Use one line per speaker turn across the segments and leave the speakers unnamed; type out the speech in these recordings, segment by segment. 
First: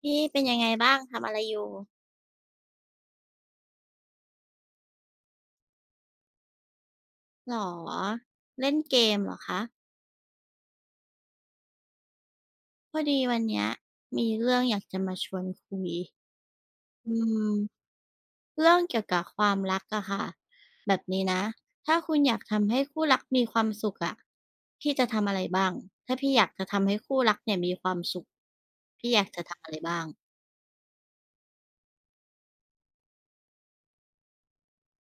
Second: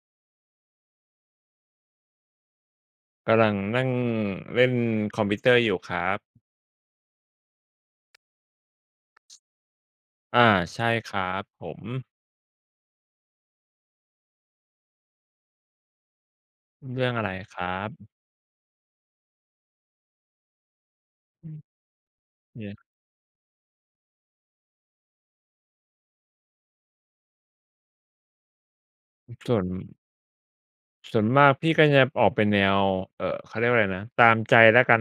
พี่เป็นยังไงบ้างทำอะไรอยู่
กำลังนั่งเล่นคอมพิวเตอร์อยู่ครับ
หรอเล่นเกมเหรอคะ
อาใช่ครับผม
พอดีวันเนี้ยมีเรื่องอยากจะมาชวนคุย
เรื่อ
อื
งอะไรค
ม
รับ
เรื่องเกี่ยวกับความรักอะค่ะแบบนี้นะ
อืม
ถ้าคุณอยาก
เนี่
ทำ
ย
ให้คู่รักมีความสุขอะพี่จะทำอะไรบ้างถ้าพี่อยากจะทำให้คู่รักเนี่ยมีความสุขพี่อยากจะ
ส่ว
ทำ
น
อะไรบ้าง
ส่วนมากพี่ก็จะออกเป็นแนวเขาเรียกว่าอะไรนะตามใจแล้วกัน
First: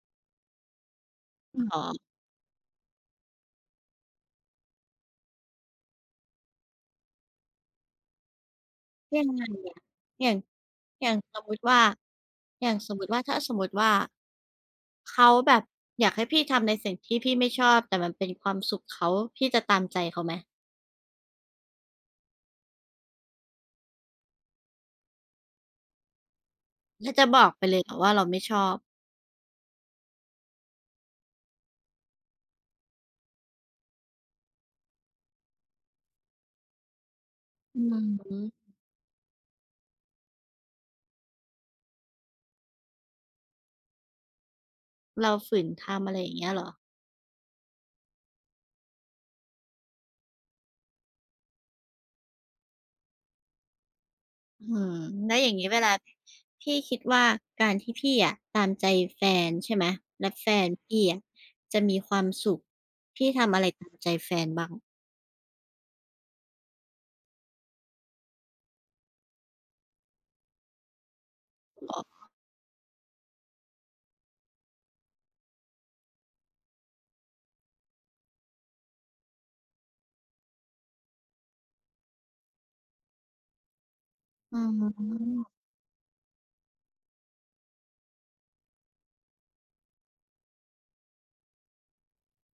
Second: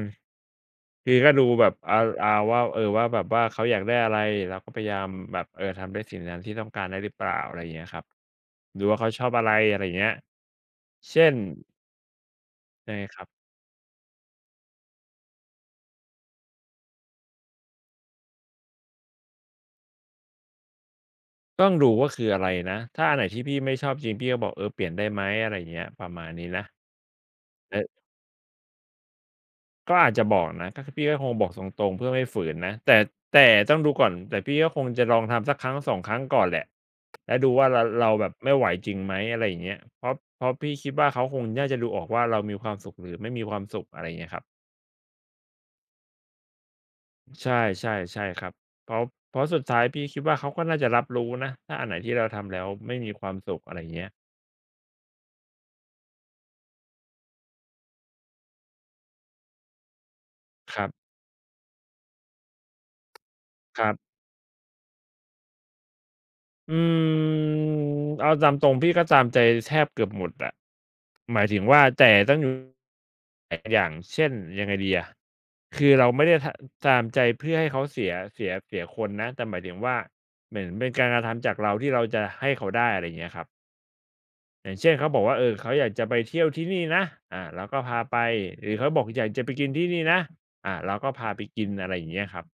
คือก็ดูแบบ
อรอ
อาอาว่าเออว่าแบบว่าเขาอยากได้อะไรเราก็พยายามแบบเออทำได้สิ่งนั้นที่ต้องการได้หรือเปล่าอะไรอย่างเงี้ยครับดูว่าเขาช
ยั
อ
ง
บ
ไง
อะไร
อะ
อะไรอย่างเงี้ย
อย่างอย่าง
เช่น
สมมุติว่าอย่างส
ยัง
ม
ไง
มุติ
ค
ว่า
รับ
ถ้าสมมุติว่าเขาแบบอยากให้พี่ทำในสิ่งที่พี่ไม่ชอบแต่มันเป็นความสุขเขาพี่จะตามใจเขาไหม
ต้องดูว่าคืออะไรนะถ้าอันไหนที่พี่ไม่ชอบจริงพี่ก็บอกเออเปลี่ยนได้ไหมอะไรอย่างเงี้ยประมาณนี้นะ
ถ้าจะบอกไปเลยเหรอ
เออ
ว่าเราไม่ชอบ
ก็อาจจะบอกนะก็คือพี่ก็คงบอกตรงๆเพื่อไม่ฝืนนะแต่แต่ต้องดูก่อนแต่พี่ก็คงจะลองทำสักครั้ง2ครั้งก่อนแหละแล้วดูว่า
อื
เราแบบไม่ไหว
ม
จริงไหมอะไรอย่างเงี้ยเพราะพี่คิดว่าเขาคงน่าจะดูออกว่าเรามีความสุขหรือไม่มีความสุขอะไรอย่างเงี้ยครับ
เราฝืนทำอะไรอย่างเงี้ยเหรอ
ใช่ใช่ครับเพราะเพราะสุดท้ายพี่คิดว่าเขาก็น่าจะรับรู้นะถ้าอันไหนที่เราทำแล้วไม่มีความสุขอะไรอย่างเงี้ย
อืมแล้วอย่างงี้เวลาพี่คิดว่าการที่พี่อะตามใจแฟนใช่ไหมและแฟน
ครั
พี่
บ
อะจะมีความสุขพี่ทำอะไร
ค
ตา
รั
มใจ
บ
แฟนบ้าง
อืมเอาตามตรงพี่ก็ตามใจแทบเกือบหมดอะหมายถึงว่า
เหร
แต่
อ
ต้องอยู่อย่างเช่นยังไงดีอะคือเราไม่ได้ทตามใจเพื่อให้เขาเสียคนนะแต่หมายถึงว่าเหมือนเป็นการกระทำจากเราที่เราจะให้เขาได้อะไรอย่างเงี้ยครับ
อื
อย่างเช่นเขาบอกว่าเอ
ม
อเขาอยากจะไปเที่ยวที่นี่นะอ่าเราก็พาไปหรือเขาบอกอยากจะไปกินที่นี่นะอ่าเราก็พาไปกินอะไรอย่างเงี้ยครับ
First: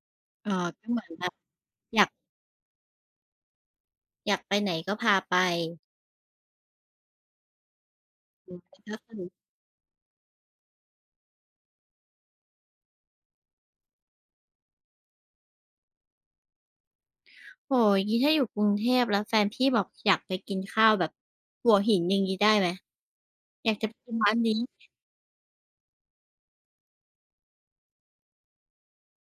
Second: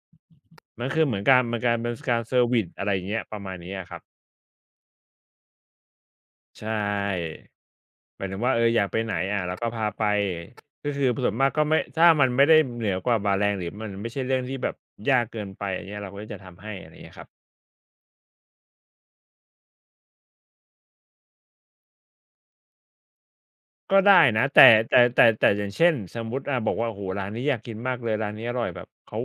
อ่อ
มั
ก็
น
เห
คื
มื
อ
อน
เหมือ
แบ
น
บ
การเป็น
อยาก
การเซอร์วิซอะไรอย่างเงี้ยประมาณนี้อะครับ
อยากไปไหนก็พาไป
ใช่หมายถึง
อื
ว่าเอ
ม
ออยาก
ก็
ไปไหน
คือ
อาเราก็พาไปก็คือส่วนมากก็ไม่ถ้ามันไม่ได้เหนือกว่าบ่าแรงหรือมันไม่ใช่เรื่องที่แบบยากเกินไปอันเนี้ยเราก็จะทำให้อะไรอย่างเงี้ยครับ
โอ้โฮอย่างงี้ถ้าอยู่กรุงเทพแล้วแฟนพี่บอกอยากไปกินข้าวแบบหัวหินอย่างงี้ได้ไหมอยากจะไป
ก็
กิ
ได้
นร้าน
นะ
นี้
แต่ แต่อย่างเช่นสมมุติอ่าบอกว่าโอ้โฮร้านนี้อยากกินมากเลยร้านนี้อร่อยแบบเขา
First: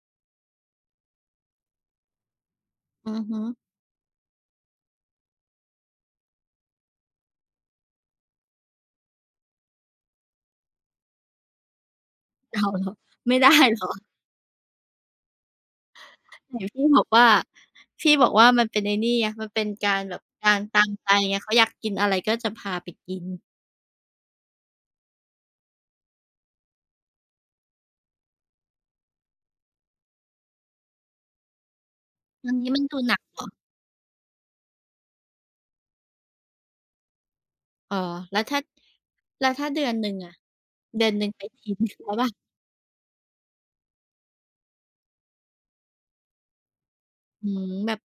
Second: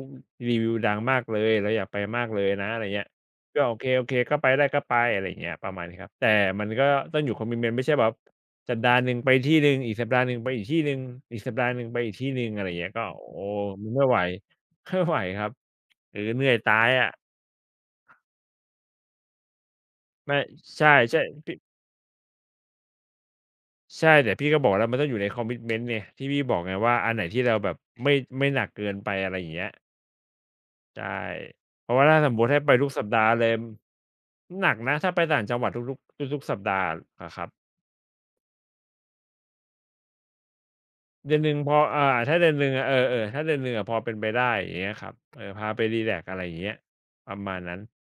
รีวิวดังมากเลยเราอยากไปมากเลยนะอะไรเงี้ย
อือฮึ
ก็โอเคก็ไปได้ก็ไปอะไรอย่างเงี้ยประมาณนี้ครับแต่มันก็ต้องอยู่ commitment ไม่ใช่แบบสัปดาห์หนึ่งไปที่หนึ่งอีกสัปดาห์หนึ่งไปอีกที่หนึ่งอีกสัปดาห์หนึ่งไปอีกที่หนึ่งอะ
อ้า
ไรอ
ว
ย่าง
เหร
เงี้ย
อ
ก็โอ้
ไม่ได้เหร
มั
อ
นไม่ไหว ไม่ไหวครับเออเหนื่อ
ไห
ย
น
ตา
พี่
ย
บอก
อะ
ว่ามันเป็นไอ้นี่ไงมันเป็นการแบบ
ไม่
การตา
ใช่
มใจไง
ๆ
เขา
พี่
อยากกินอะไรก็จะพาไปกิน
ใช่แต่พี่ก็บอกแล้วมันต้องอยู่ในคอมมิ o เม i ต์เน t ่ยที่พี่บอกไงว่าอันไหนที่เราแบบไม่ไม่หนักเกินไปอะไรอย่างเงี้ยใช่เพราะว่าถ้าสมมุติ
อัน
ให้ไป
นี้มัน
ทุก
ดู
สัป
หนัก
ดาห์
เหร
เล
อ
ยหนักนะถ้าไปต่างจังหวัดทุกๆทุกๆสัปดาห์อะครับ
อ๋อแล้วถ้าเดือนหนึ่งอะเดือนหนึ่ง
เดือน
ไป
หนึ่งพ
ที
อ
หนึ่ ง
อ่า
แล้วแบบ
ถ้าเดือนหนึ่งอะเออๆถ้าเดือนหนึ่งอะพอเป็นไปได้อย่างเงี้ยครับเออพาไปรีแลกซ์อะไรอย่างเงี้ยประ
อื
มาณ
ม
นั้น
แบบ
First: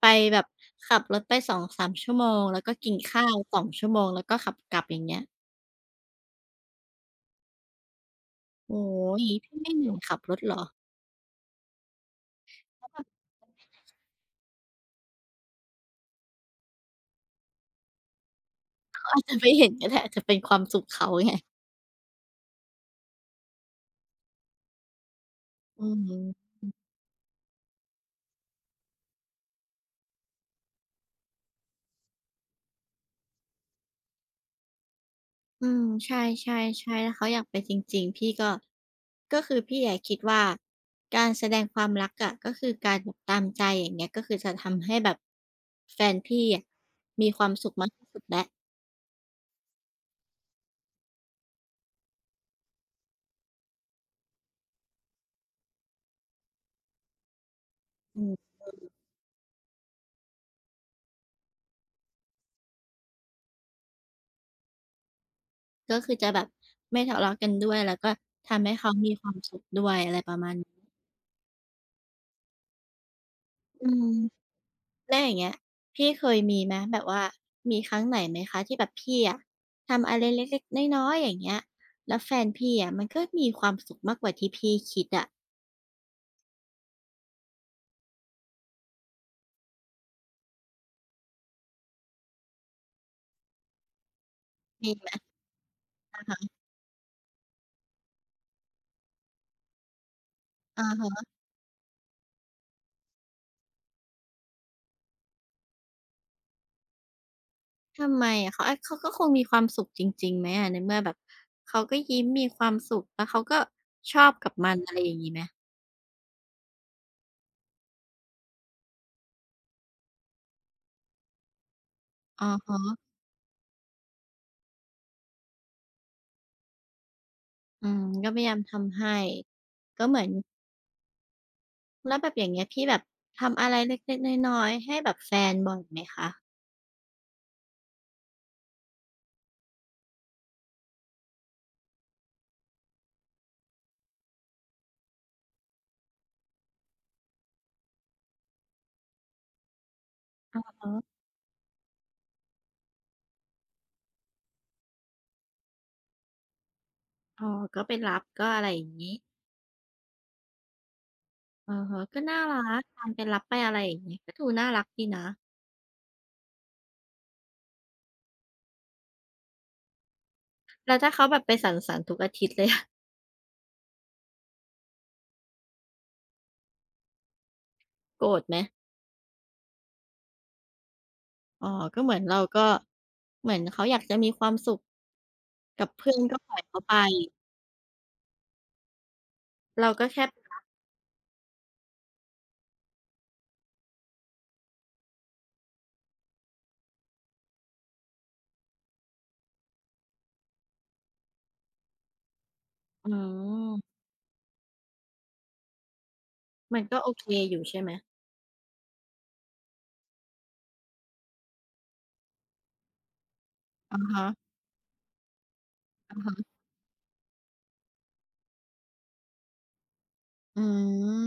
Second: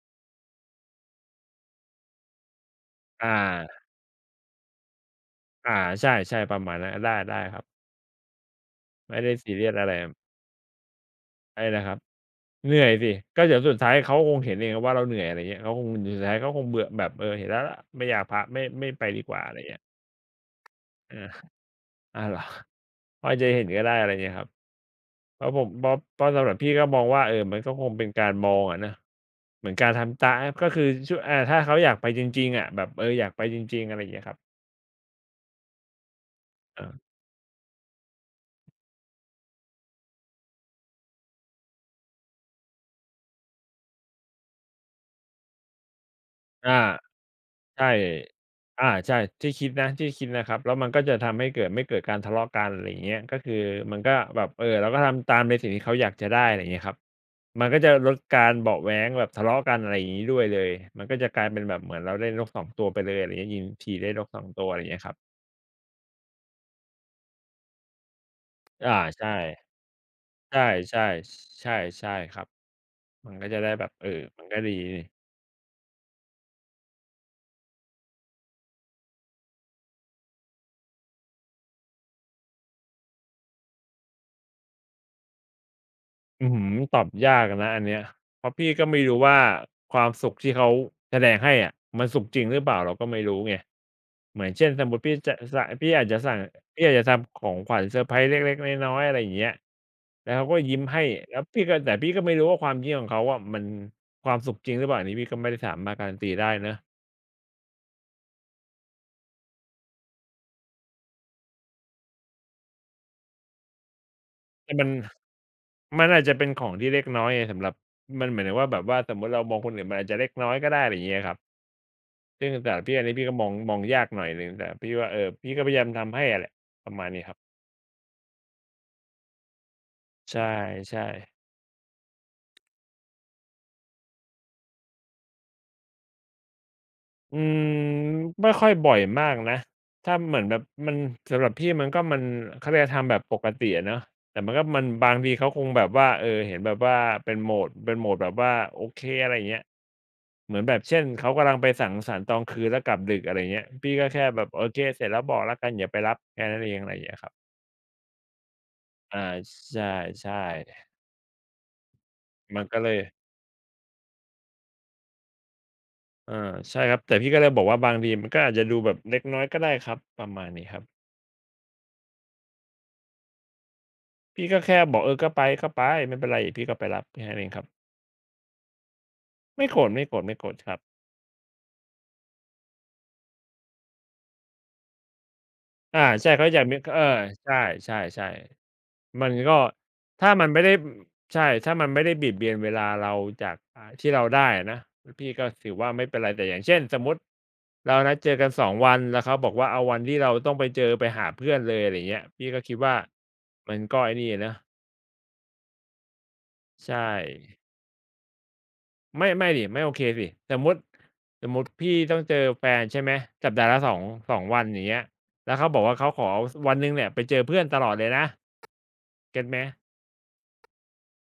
ไปแบบขับรถไปสองสามชั่วโมงแล้วก็กินข้า
อา
วสองชั่วโมงแล้วก็ขับกลับอย่างเงี้ย
อาใช่ๆประมาณนั้นได้ครับ
โอ้โฮ
ไม่
อย่าง
ได้
งี้
ซี
พี่
เรีย
ไม่
ส
เห
อะ
นื่
ไร
อยขับรถเหรอ
อะไรนะครับ เหนื่
เพ
อย
ราะแบบ
สิก็เดี๋ยวสุดท้ายเขาคงเห็นเองว่าเราเหนื่อยอะไรเงี้ยเขาคงสุดท้ายเขาคงเบื่อแบบเออเห็นแล้วล่ะไม่อยากพาไม่ไป
เขา
ดี
อาจ
ก
จะ
ว่าอะ
ไม่
ไร
เห็น
เงี้ย
ก็ได้อาจจะเป็นความสุขเขา
อา
ไง
อ้าวเหรอพอจะเห็นก็ได้อะไรเงี้ยครับเพราะผมเพ
อื
ราะ
อฮึ
เพราะสำหรับพี่ก็มองว่าเออมันก็คงเป็นการมองอะนะเหมือนการทำตาก็คือช่วยอาถ้าเขาอยากไปจริงๆอะแบบเอออยากไปจริงๆอะไรอย่างเงี้ยครับ
อืมใช่ๆ
อา
ใช่ถ้าเขาอยากไปจริงๆพี่ก็ก็คือพี่อะคิดว่าการแสดงความรักอะก็คือการแบบตามใจอย่างเงี้ยก็คือจะทำให้แบบแฟนพี่อะ
อา
มีความสุข
ใช่
มากที่สุดแล้ว
อาใช่ที่คิดนะที่คิดนะครับ แล้วมันก็จะทำให้เกิดไม่เกิดการทะเลาะกันอะไรอย่างเงี้ยก็คือมันก็แบบเราก็ทำตามในสิ่งที่เขาอยากจะได้อะไรอย่างเงี้ยครับมันก็จะลด
อื
กา
ม
รเบาะแว้งแบบทะเลาะกันอะไรอย่างงี้ด้วยเลยมันก็จะกลายเป็นแบบเหมือนเราเล่นนกสองตัวไปเลยอะไรอย่างเงี้ยยิงทีได้นกสองตัวอะไรอย่างเงี้ยครับ
ก็คือจะแบบไม่ทะเลาะกันด้วยแล้วก็ทำให้เขา
อา
มีค
ใช่
วามสุขด้วยอะไรประมาณ
ใช่
นี้
ๆใช่ใช่ครับมันก็จะได้แบ
อื
บเอ
ม
อมันก็ดี
แล้วอย่างเงี้ยพี่เคยมีไหมแบบว่ามีครั้งไหนไหมคะที่แบบพี่อะทำอะไรเล็กๆน้อยๆอย่างเงี้ยแล้วแฟนพี่อะมันก็มีความสุขมากกว่าที่พี่คิดอะ
อืมตอบยากอนะอันเนี้ยเพราะพี่ก็ไม่รู้ว่าความสุขที่เขาแสดงให้อะมันสุขจริงหรือเปล่าเราก็ไม่รู้ไงเหมือนเช่นสม
มี
มติ
ไหม
พี่อาจจะ
อะ
สั่ง
คะ
พี่อาจจะทำของขวัญเซอร์ไพรส์เล็กๆน้อยๆอะไรอย่างเงี้ยแล้วเขาก็ยิ้ม
อะ
ให้
ฮะ
แล้วพี่ก็ไม่รู้ว่าความยิ้มของเขาอะมันความสุขจริงหรือเปล่าอันนี้พี่ก็ไม่ได้สามารถการันตีได้เนาะ
ทำไมอะเขาอาเขาก็คงมีความสุขจริงๆไหมอะในเมื่อแบบเขาก็ยิ้มมีความสุขแล้วเขาก็ชอบกับมั
แต่
นอะไรอย่างงี้ไหมอ
มันอาจจะเป็นของที่เล็กน้อยไงสำหรับมันเหมายถึงว่าแบบว่าสมมุติเรามองคนอื่นมันอาจจะเล็กน้อยก็ได้อะไรอย่างเงี้ยครับ
ะ
ซึ่ง
ฮ
สำหรับ
ะ
พี่อันนี้พี่ก็มองยากหน่อยหนึ่งแต่พี่ว่าพี่ก็พยายามทำให้อะแหละประมาณนี้ครับ
อืมก็พยายามทำให้ก็เหมือน
ใช่ๆ
แล้วแบบอย่างเงี้ยพี่แบบทำอะไรเล็กๆน้อยๆ ให้แบบแฟนบ่อยไหมคะ
อืมไม่ค่อยบ่อยมากนะถ้าเหมือนแบบมันสำหรับพี่มันเขาเรียกทำแบบปกติอะเนาะแต่มันบางทีเขาคงแบบว่าเห็นแบบว่าเป็นโหมดแบบว่าโอเคอะไรอย่างเงี้ยเหมือนแบบ
อ๋
เช่น
อ
เขากำลังไปสังสรรค์ตอนคืนแล้วกลับดึกอะไรอย่างเงี้ยพี่ก็แค่แบบโอเคเสร็จแล้วบอกแล้วกันอย่าไปรับแค่นั้นเองอะไรอย่างเงี้ยครับ
อ๋อก็ไปรับก็อะไรอย่างงี้
อาใช่
อะฮะก็น่า
ๆ
รั
มันก็
ก
เลย
การไปรับไปอะไรอย่างงี้ก็ดูน่ารักดีนะ
อาใช่ครับแต่พี่ก็เลยบอกว่าบางทีมันก็อาจจะดูแบบเล็กน้อยก็ได้ครับประมาณนี้ครับ
แล้วถ้าเขาแบบไปสังสรรค์ทุกอาทิตย์เลยอะ
พี่ก็แค่บอกก็ไปไม่เป็นไรเดี๋ยวพี่ก็ไปรับแค่นั้นเองครับ
โกรธไหม
ไม่โกรธๆๆครับ
อ๋อก็เหมือนเราก็เหมือนเขาอยากจะมีความสุขกับ
อา
เพื่อน
ใช่
ก็
เขา
ปล่
อ
อ
ยา
ย
กมี
เขาไป
ใช่ๆๆมันก็
เราก็แค่
ถ้า
ไป
มัน
รั
ไม่
บ
ได้ใช่ถ้ามันไม่ได้เบียดเบียนเวลาเราจากที่เราได้อะนะพี่ก็ถือว่าไม่เป็นไรแต่อย่างเช่นสมมุติเรานัดเจอกันสองวันแล้วเขาบอกว่าเอาวันที่เราต้องไปเจอไปหาเพื่อนเลยอะไรอย่างเงี้ยพี่ก็คิดว่า
อื
มัน
ม
ก็ไอ้นี่อะนะ
มันก็
ใช่
โอเคอยู่ใช่ไหม
ไม่สิไม่โอเคสิสมมุติสมมุติพี่ต้องเจอแฟนใช่ไหมสัปดาห์ละ
อะฮะ
สองวันอย่างเงี้ยแล้วเขาบอกว่าเขาขอวันหนึ่งเนี่ยไปเจอเพื่อนตลอดเลยนะเก็ตไหม
ๆอืม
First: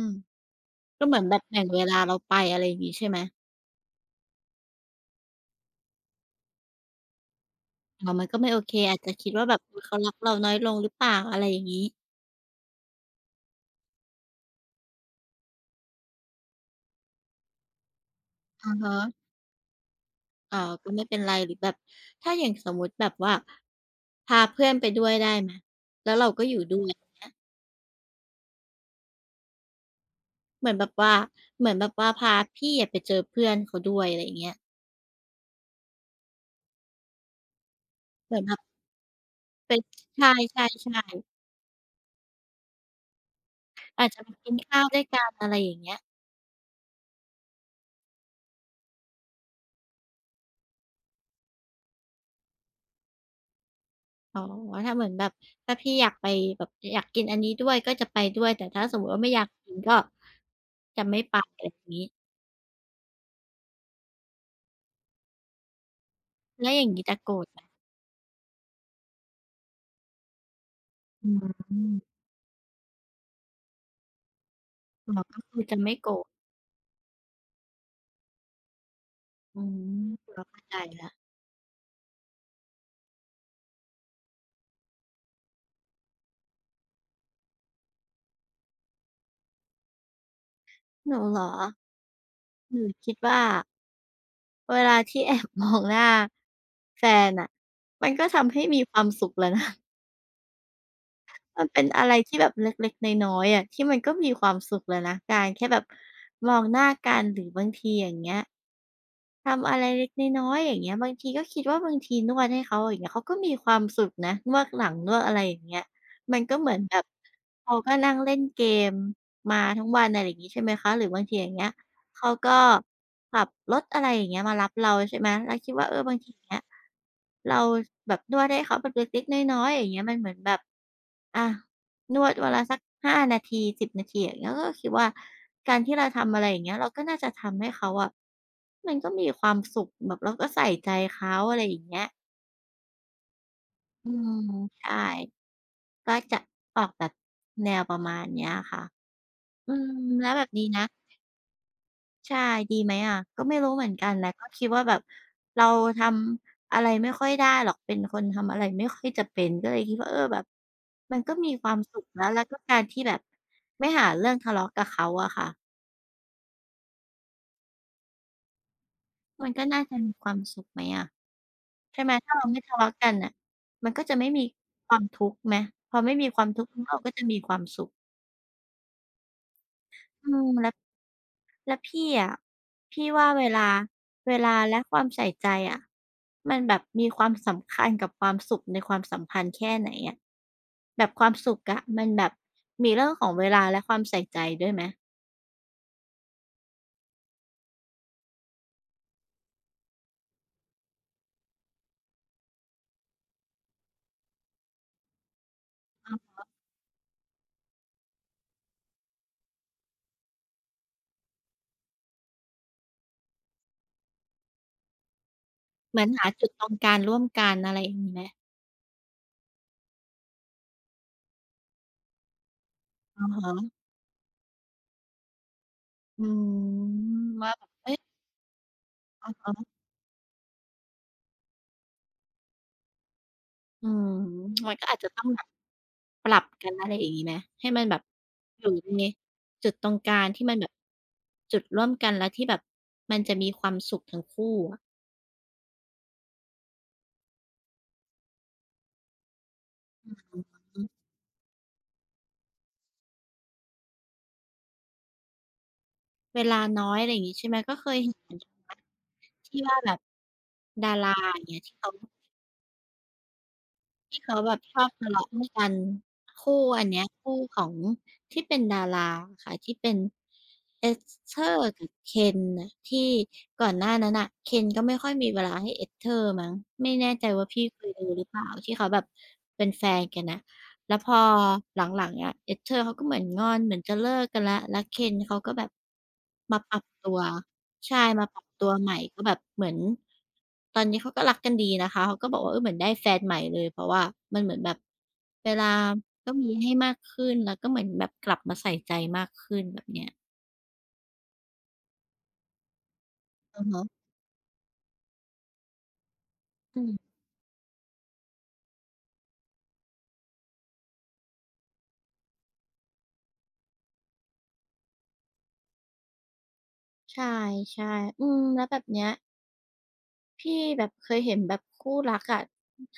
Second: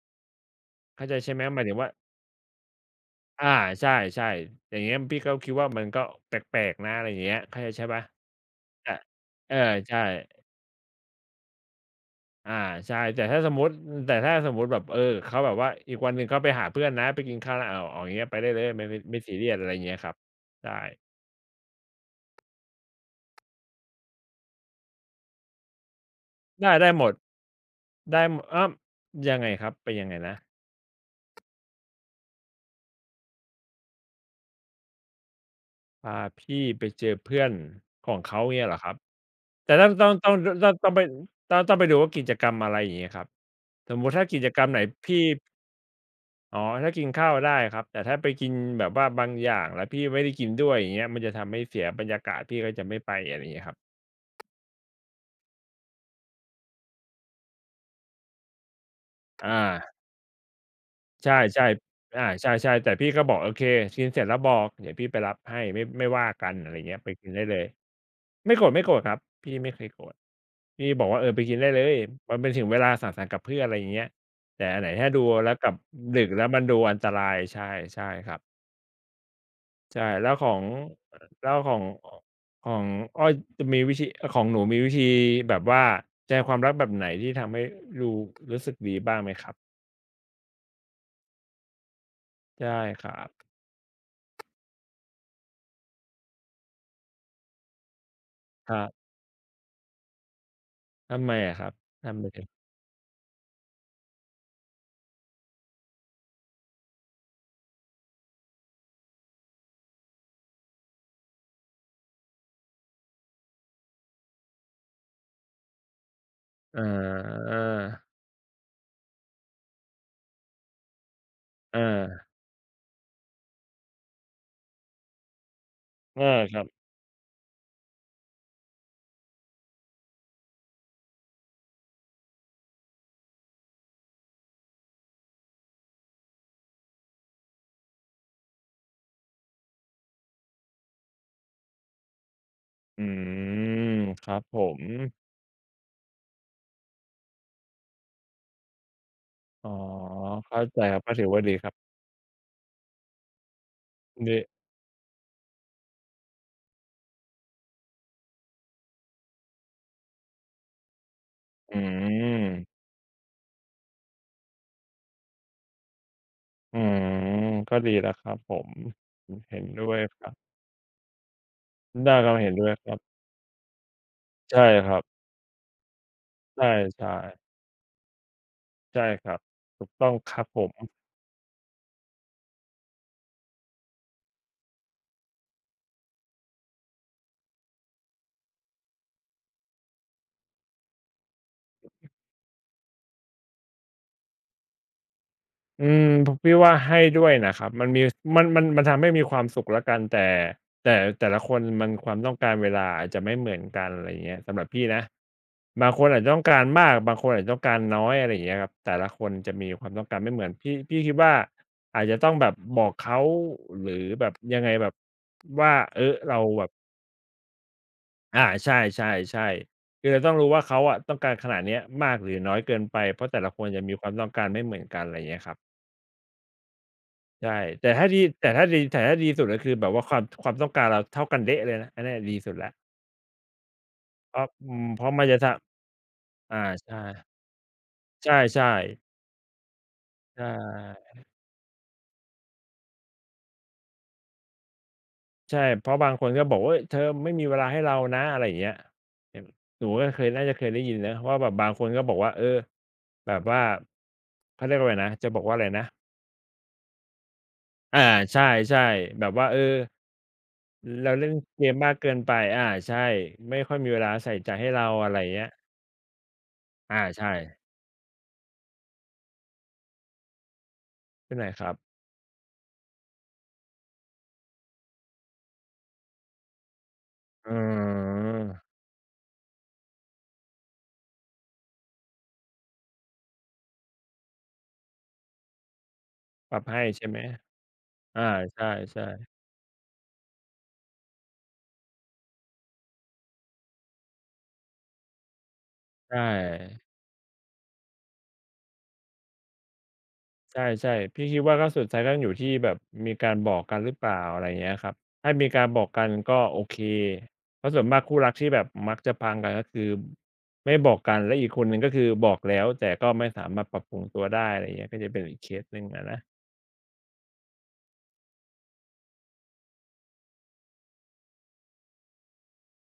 ก็
เข้าใจ
เหมือน
ใช่
แบ
ไหม
บ
หมา
แบ่
ย
ง
ถึง
เว
ว่า
ลาเราไปอะไรอย่างงี้ใช่ไหม
อาใช่ๆอย่างเงี้ยพี่ก็คิดว่ามันก็แปลกๆนะอะไรอย่างเงี้ยเข้าใจใช่เปล่า
อ๋อมันก็ไม่โอเค
แต่
อาจจะคิดว่าแบบอุ๊ย
ใช่
เขารักเราน้อยลงหรือเปล่าอะไรอย่างงี้
อาใช่แต่ถ้าสมมุติแบบเขาแบบว่าอีกวันหนึ่งเขาไปหาเพื่อนนะไปกินข้าวนะอ้าวเอาอย่างเงี้ยไปได้เลย
อะ
ไม่
ฮะ
ไม่ซีเรียสอะไรอย่างเงี้ยครับ
อ๋อ
ใ
ก็ไม่เป็นไรหรือแบบ ถ้าอย่างสมมุติแบบว่า พาเพื่อนไปด้วยได้ไหมแล้วเราก็อยู่
ช่
ด้ว
ได้
ย
ห
อ
ม
ย่า
ด
งเงี้ย
ได้มอ้าวยังไงครับ ไปยังไงนะ
เหมือนแบบว่าเหมือนแบบว่าพาพี่อะไปเจอเพื่อนเขาด้วยอะไรอย่างเงี้ย
พาพี่ไปเจอเพื่อนของ
เหมื
เขา
อนแบ
เงี้ยเห
บ
รอครับ
ไป
แต่ต้องต้อง
ใช
ต้องดต้องต้องไป
่ๆ
ต้องไปดูว่ากิจกรรมอะไรอย่างงี้ครับส
ๆ
ม
อา
มุ
จ
ติ
จะ
ถ้า
ไป
กิจ
กิน
กรรมไหน
ข้าวด้วย
พี่
กันอะไรอย่างเงี้ย
อ๋อถ้ากินข้าวได้ครับแต่ถ้าไปกินแบบว่าบางอย่างแล้วพี่ไม่ได้กินด้วยอย่างเงี้ยมันจะทำให้เสียบรรยากาศพี่ก็จะไม่ไปอะไรอย่างเงี้ยครับ
อ๋อถ้าเหมือนแบบถ้าพี่อยากไปแบบอยากกินอันนี้ด้วยก็จะไปด้วยแต่ถ้าสมมุติว่าไม่อ
อ
ยากกิน
า
ก็จะไม่
ใช่
ไปอะไรอย่างงี้
ๆอาใช่ๆแต่พี่ก็บอกโอเคกินเสร็จแล้วบอกเดี๋ยวพี่ไปรับให้ไม่ว่ากันอะ
แล้
ไร
วอย่าง
เงี้ย
งี้
ไป
จะ
กิน
โกร
ได้
ธ
เล
ไหม
ย ไม่โกรธครับพี่ไม่เคยโกรธ พี่บอกว่า
อื
ไปกินได้เล
ม
ยมันเป็นถึงเวลาสังสรรค์กับเพื่อนอะไรอย่างเงี้ยแต่อันไหนถ้า
อ๋อ
ดู
ก็
แล้ว
คือ
กลับ
จะไม่โกร
ดึ
ธ
กแล้วมันดูอันตรายใช่ใช่ครับ
อื
ใช่
ม
แล้ว
เรา
ของ
เข้าใจแล้ว
แล้วของอ้อยจะมีวิธีของหนูมีวิธีแบบว่าแสดงความรักแบบไหนที่ทำให้ดูรู้สึกดีบ้างไหมครับ
หนูเหรอห
ใช่
นู
ค
คิด
รับ
ว่าเวลาที่แอบมองหน้าแฟนน่ะมันก็ทำให้
ครั
มีควา
บ
มสุขแล้วนะ
ทำไมอะค
มัน
รับ
เป็นอะไร
ทำไม
ที่
ถึ
แบ
ง
บเล็กๆน้อยๆอะที่มันก็มีความสุขแล้วนะการแค่แบบมองหน้ากันหรือบางทีอย่างเงี้ย ทำอะไรเล็กน้อยๆอย่างเงี้ยบางทีก็คิดว่าบางทีนวดให้เขาอย่างเงี้ยเขาก็มีความสุขนะนวดหลังนวดอะไรอย่างเงี้ยมันก็เหมือ
อ
นแบบ
า
เขาก็นั่งเล่นเกมมาทั้งวันอะไรอย่างงี้ใช่ไหมคะหรือบางทีอย่างเงี้ย
อา
เขาก็ขับรถอะไรอย่างเงี้ยมารับเราใช่ไหมเราคิดว่าเออบาง
อา
ทีอย่าง
ค
เงี้
รั
ย
บ
เราแบบนวดให้เขาแบบเล็กๆน้อยๆอย่างเงี้ยมันเหมือนแบบอะ นวดวันละสัก5นาที10นาทีอย่างเงี้ยก็คิดว่าการที่เราทำอะไรอย่างเงี้ยเราก็น่าจะทำให้เขาอะมันก็มีความสุขแบบเราก็ใส่ใจเขาอะไรอย่างเงี้ย
อืม
อื
ครับ
ม
ผม
ใช่ก็จะออกแบบแนวประมาณเนี้ยค่ะ
อ๋อ
อืมแล้วแบบ
เข้า
นี้
ใจ
นะ
ครับก็ถือว่าดีครับ
ใช่ดีไหมอะก็ไม่รู้เหมือนกันนะก็
ดี
คิดว่าแบบเราทำอะไรไม่ค่อยได้หรอกเป็นคนทำอะไรไม่ค่อยจะเป็นก็เลยคิดว่าเออแบบมันก็มีควา
อื
มสุขแล้วแล้วก็กา
ม
รที่แบบไม่หาเรื่องทะเลาะกับเขาอะค่ะ
อืมก็ดีแล้วครับผม
มัน
เห็
ก็
น
น่า
ด้ว
จะ
ย
มี
ค
ค
รั
วา
บ
มสุขไหมอะใช่ไหม
ได้ครั
ถ้า
บ
เรา
เห็น
ไม่
ด้วย
ทะ
ค
เลาะ
รั
กั
บ
นน่ะมันก็จะไม่มี
ใช่ค
ค
รั
วาม
บ
ทุกข์ไหมพอไม่มีความ
ใ
ทุกข์เราก
ช่
ก็จะมีความ
ๆ
สุข
ใช่ครับถูกต้อง
อื
ครับ
ม
ผ
แล้ว
ม
แล้วพี่อะพี่ว่าเวลาและความใส่ใจอะมันแบบมีความสำคัญกับความสุขในความสัมพันธ์แค่ไหนอะแบบความสุขอะมันแบบมีเรื่องของเวลาและความใส่ใจด้วยไหม
พี่ว่าให้ด้วยนะครับมันมีมันทำให้มีความสุขแล้วกันแต่แต่ละคนมันความต้องการเวลาอาจจะไม่เหมือนกันอะไรอย่างเงี้ยสำหรับพี่นะบางคน
อ้า
อาจจะต้
ว
องการมากบางคนอาจจะต้องการน้อยอะไรอย่างเงี้ยครับแต่ละคนจะมีความต้องการไม่เหมือนพี่คิดว่าอาจจะต้องแบบบอกเขาหรือแบบยังไงแบบว่า
เหมือนหา
เรา
จุดต
แบ
ร
บ
งกลางร่วมกันอะไรอย่างงี้ไหม
อาใช่ๆๆคือเราต้องรู้ว่าเขาอะต้องการขนาดเนี้ยมากหรือน้อยเกินไปเพ
อะ
ราะแต่ละคนจะ
ฮะ
มีความต้องการไม่เหมือนกันอะไรอย่างเงี้ยครับ
อืม
ใช่
ว่าแบบ
แต่
เอ๊ะ
ถ้าดีแต่ถ้าดีแต่ถ้าดี
อะ
สุดก็คือ
ฮะ
แบบว่าความต้องการเราเท่ากันเด๊ะเลยนะอันเนี้ยดีสุดแล้ว
อืม
เพราะ
มันก็อา
เพ
จจะ
ราะ
ต้
มั
อ
น
ง
จะ
แบ
ท
บปรับ
ำอา
กันอะไร
ใช่
อย่างงี้ไหมให้มันแบบ
ใ
อยู่
ช่
ใน
ๆ
จุดตรงกลาง
ใช
ที่มันแบบ
่
จุดร่วมกันแล้วที่แบบมันจะมีความสุขทั้งคู่อะ
ใช่เพราะบางคนก็บอกว่าเฮ้ยเธอไม่มีเวลาให้เรานะอะไรอย่างเงี้ยเห็นหนูก็เคย
อื
น่า
อ
จะเคย
ฮึ
ได้ยินนะว่าแบบบางคนก็บอกว่าเออแบบว่าเขาเรียกว่าอะไรนะจะบอกว่าอะไรนะ
เวลาน้อยอะไรอย่างงี้ใช่ไหมก็เคย
อา
เห็นเหมื
ใช
อนกันนะ
่ๆแบบว่าเออ
ที่ว่าแบบดารา
เราเล่น
อย่างเงี้ย
เก
ที่
มมา
เขา
กเกินไปอาใช่ไม่ค่อยมีเวลา
ที่
ใส่
เขา
ใจ
แบบ
ให้
ชอ
เรา
บ
อะ
ทะ
ไรอ
เลาะ
ย่าง
ด้ว
เงี้
ย
ย
กันคู่อันเนี้
อา
ย
ใช่
คู่ของที่เป็นดาราอะค่ะที่เป็น
ใช่ไหม
Esther
ครับ
กับเคนน่ะที่ก่อนหน้านั้นน่ะเคนก็ไม่ค่อยมีเวลาให้ Esther มั้งไม่แน่ใจว่า
เอ๋
พี่เคยดูห
อ
รือเปล่าที่เขาแบบเป็นแฟนกันน่ะ แล้วพอหลังๆเนี่ย Ester เขาก็เหมือนงอนเหมือนจะเลิกกันแล้วแล้ว Ken เขาก็แบบ
ป
มา
รับ
ปรั
ให้
บ
ใช่
ตั
ไหม
วใช่
อา
มาปรับ
ใช
ตัวใหม่
่
ก็แบ
ๆ
บเหมือนตอนนี้เขาก็รักกันดีนะคะเขาก็บอกว่าเออเหมือนได้แฟนใหม่เลยเพราะว่ามันเหมือนแบบเวลา
ใช
ก็มีให้
่
มากขึ้นแล้วก็เหมือนแบบกลับมาใส่ใจมากขึ้นแบบเนี้ย
ใช่ๆพี่คิดว่าก็สุดท้ายก็อยู่ที่แบบมีการบอก
อะ
กัน
ฮะ
หรือเปล่าอะไรอย่างเงี้ยครับถ้ามีการบอกกันก็โอเค
อืม
เพราะส่วนมากคู่รักที่แบบมักจะพังกันก็คือไม่บอกกันและอีกคนหนึ่งก็คือบอกแล้วแต่ก็ไม่สามารถปรับปรุงตัวได้อะไรอย่างเงี้ยก็จะเป็นอีกเคสหนึ่งอะนะ
ใช่ๆอืมแล้วแบบเนี้ย พี่แบบเคยเห็นแบบคู่รักอะ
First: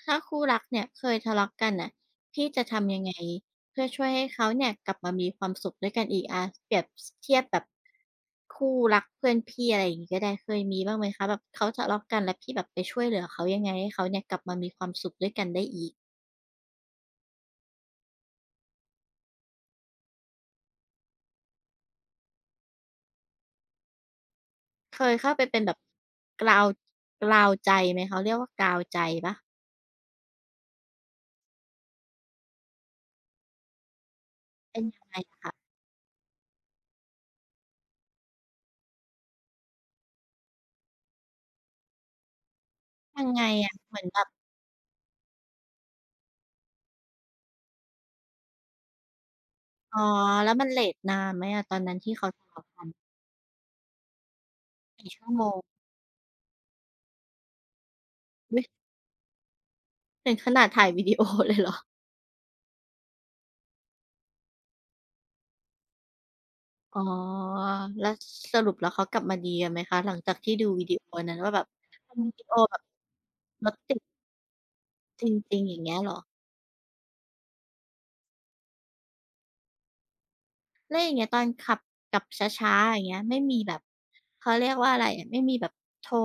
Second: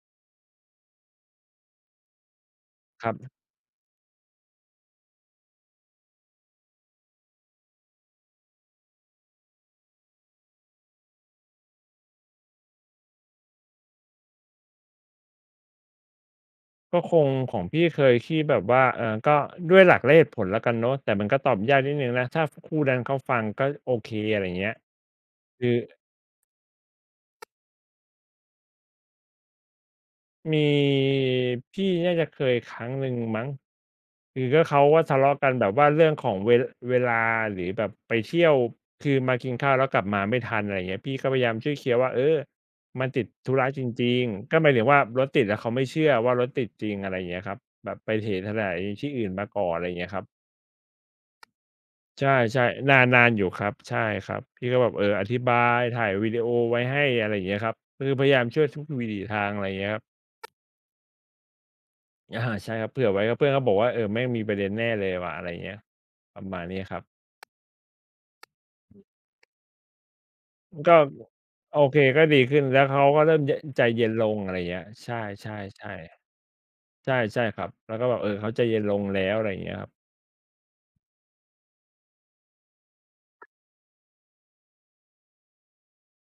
ถ้าคู่รักเนี่ยเคยทะเลาะกันน่ะพี่จะทำยัง
ครั
ไง
บ
เพื่อช่วยให้เขาเนี่ยกลับมามีความสุขด้วยกันอีกอาเปรียบเทียบแบบคู่รักเพื่อนพี่อะไรอย่างงี้ก็ได้เคยมีบ้างไหมคะแบบเขาทะเลาะกันแล้วพี่แบบไปช่วยเหลือเขายังไงให้เขาเนี่ยกลับมามีความสุขด้วยกันได้อีก
ก็คงของพี่เคยที่แบบว่าก็ด้วยหลักและเหตุผลแล้วกันเนาะแต่มันก็ตอบยากนิดหนึ่งนะถ้าคู่นั้นเขาฟังก็โอเคอะไรอย่างเงี้ย
เคยเข้าไปเป็น
คือ
แบบกราวกราวใจไหมเขาเรียกว่ากราวใจเปล่า
มีพี่น่าจะเคยครั้งหนึ่งมั้งคือก็
เป็
เขา
น
ก็
ยังไง
ทะเลาะ
อะ
กันแบ
คะ
บว่าเรื่องของเวลาหรือแบบไปเที่ยวคือมากินข้าวแล้วกลับมาไม่ทันอะไรอย่างเงี้ยพี่ก็พยายามช่วยเคลียร์ว่าเออมันติ
ยั
ด
งไง
ธุระ
อะ
จ
เหมือน
ริ
แบ
ง
บ
ๆก็หมายถึงว่ารถติดแล้วเขาไม่เชื่อว่ารถติดจริงอะไรอย่างเงี้ยครับแบบไถที่อื่นมาก่อนอะไรอย่าง
อ๋อ
เงี้ยครับ
แล้วมันเลตนานไหมอะตอนนั้นที่
ใช
เขาทะ
่
เลาะกัน
ๆนานอยู่ครับใช่ครับพี่ก็แบบเออ
กี่
อ
ชั่ว
ธิ
โม
บา
ง
ยถ่ายวิดีโอไว้ให้อะไรอย่างเงี้ยครับคือพยายามช่
อุ๊
ว
ย
ยทุกวิถีทางอะไรอย่างเงี้ยครับ
ถึงขนาดถ่ายวิดีโอเลยเหรอ
อาใช่ครับเผื่อไว้ครับเพื่อนก็บอกว่าเออแม่งมีประเด็นแน่เลยว่ะอะไรอย่างเงี้ยประมาณนี้ครั
อ๋อ
บ
แล้วสรุปแล้วเขากลับมาดีกันไหมคะหลังจากที่ดูวิ
ก็
ดีโอนั้นว่าแบบ
โอเค
ทน
ก็
วิ
ดี
ดีโอ
ขึ้น
แบ
แล้
บ
วเขาก็เริ่มย
รถ
ใจ
ติด
เย็นลงอะไรอย่างเงี้ยใช่
จริงๆ
ๆ
อ
ๆ
ย่า
ใช
งเงี้ยเหรอ
่ใช่ครับแล้วก็แบบเออเขาใจเย็นลงแล้วอะไรอย่างเงี้ยครับ
แล้วอย่างเงี้ยตอนขับกลับช้าๆอย่างเงี้ยไม่มีแบบเขาเรียกว่าอะไรอะไม่มีแบบโทร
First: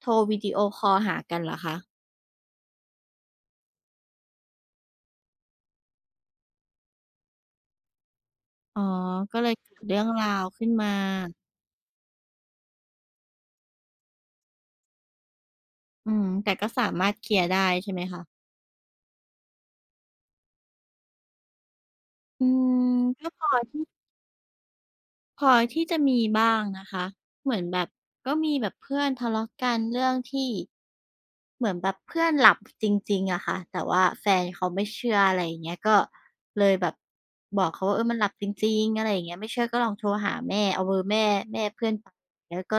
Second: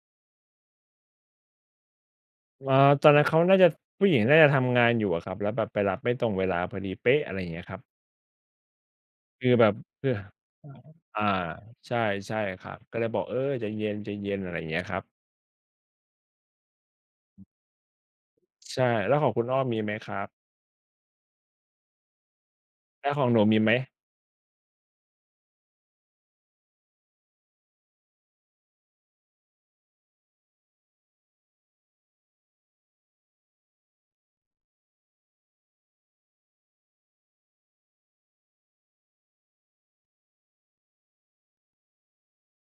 โทรวิดีโอคอลหากันเหรอคะ
อาตอนนั้นเขาน่าจะผู้หญิงน่าจะทำงานอยู่อะครับแล้วแบบไปรับไม่ตรงเวลาพอดีเป๊ะอะไรอย่างเงี้ยครับ
อ๋อก็เล
คือ
ย
แบ
เกิ
บ
ดเรื่อง
เพื่อ
ราวขึ้นมา
อาใช่ใช่ครับก็เลยบอกเออใจเย็นๆอะไรอย่างเงี้ยครับ
อืมแต่ก็สามารถเคลียร์ได้ใช่ไหมคะ
ใช่แล้วของคุณอ้อมีไหมครับ
อืม
แล้วขอ
ก็
งหนู
พอ
มีไหม
ที่ พอที่จะมีบ้างนะคะเหมือนแบบก็มีแบบเพื่อนทะเลาะกันเรื่องที่เหมือนแบบเพื่อนหลับจริงๆอะค่ะแต่ว่าแฟนเขาไม่เชื่ออะไรอย่างเงี้ยก็เลยแบบบอกเขาว่าเออมันหลับจริงๆอะไรอย่างเงี้ยไม่เชื่อก็ลองโทรหาแม่เอาเบอร์แม่แม่เพื่อนไปแล้วก็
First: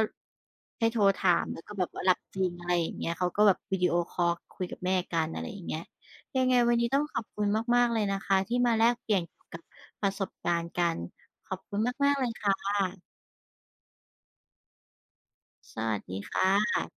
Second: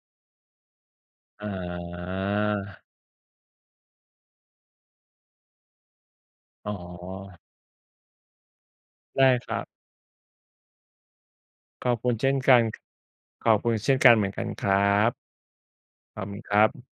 ให้โทรถา
อ
มแล้วก็แบบว่าหลับจริงอะไร
า
อย่างเงี้ยเขาก็แบบวิดีโอคอลคุยกับแม่กันอะไรอย่างเงี้ยยังไง
อ๋อ
วันนี้ต้องขอบคุณมากๆเลยนะคะที่มาแลกเปลี่ยน
ได้
เกี่ย
ค
วกั
รั
บ
บ
ประสบการณ์กัน ขอบคุณ
ขอบคุ
มา
ณ
กๆเล
เช่
ย
นกัน
ค่ะ
ขอบคุณเช่นกันเหมือนกันครับ
สวัส
ข
ดี
อบคุณค
ค่ะ
รับ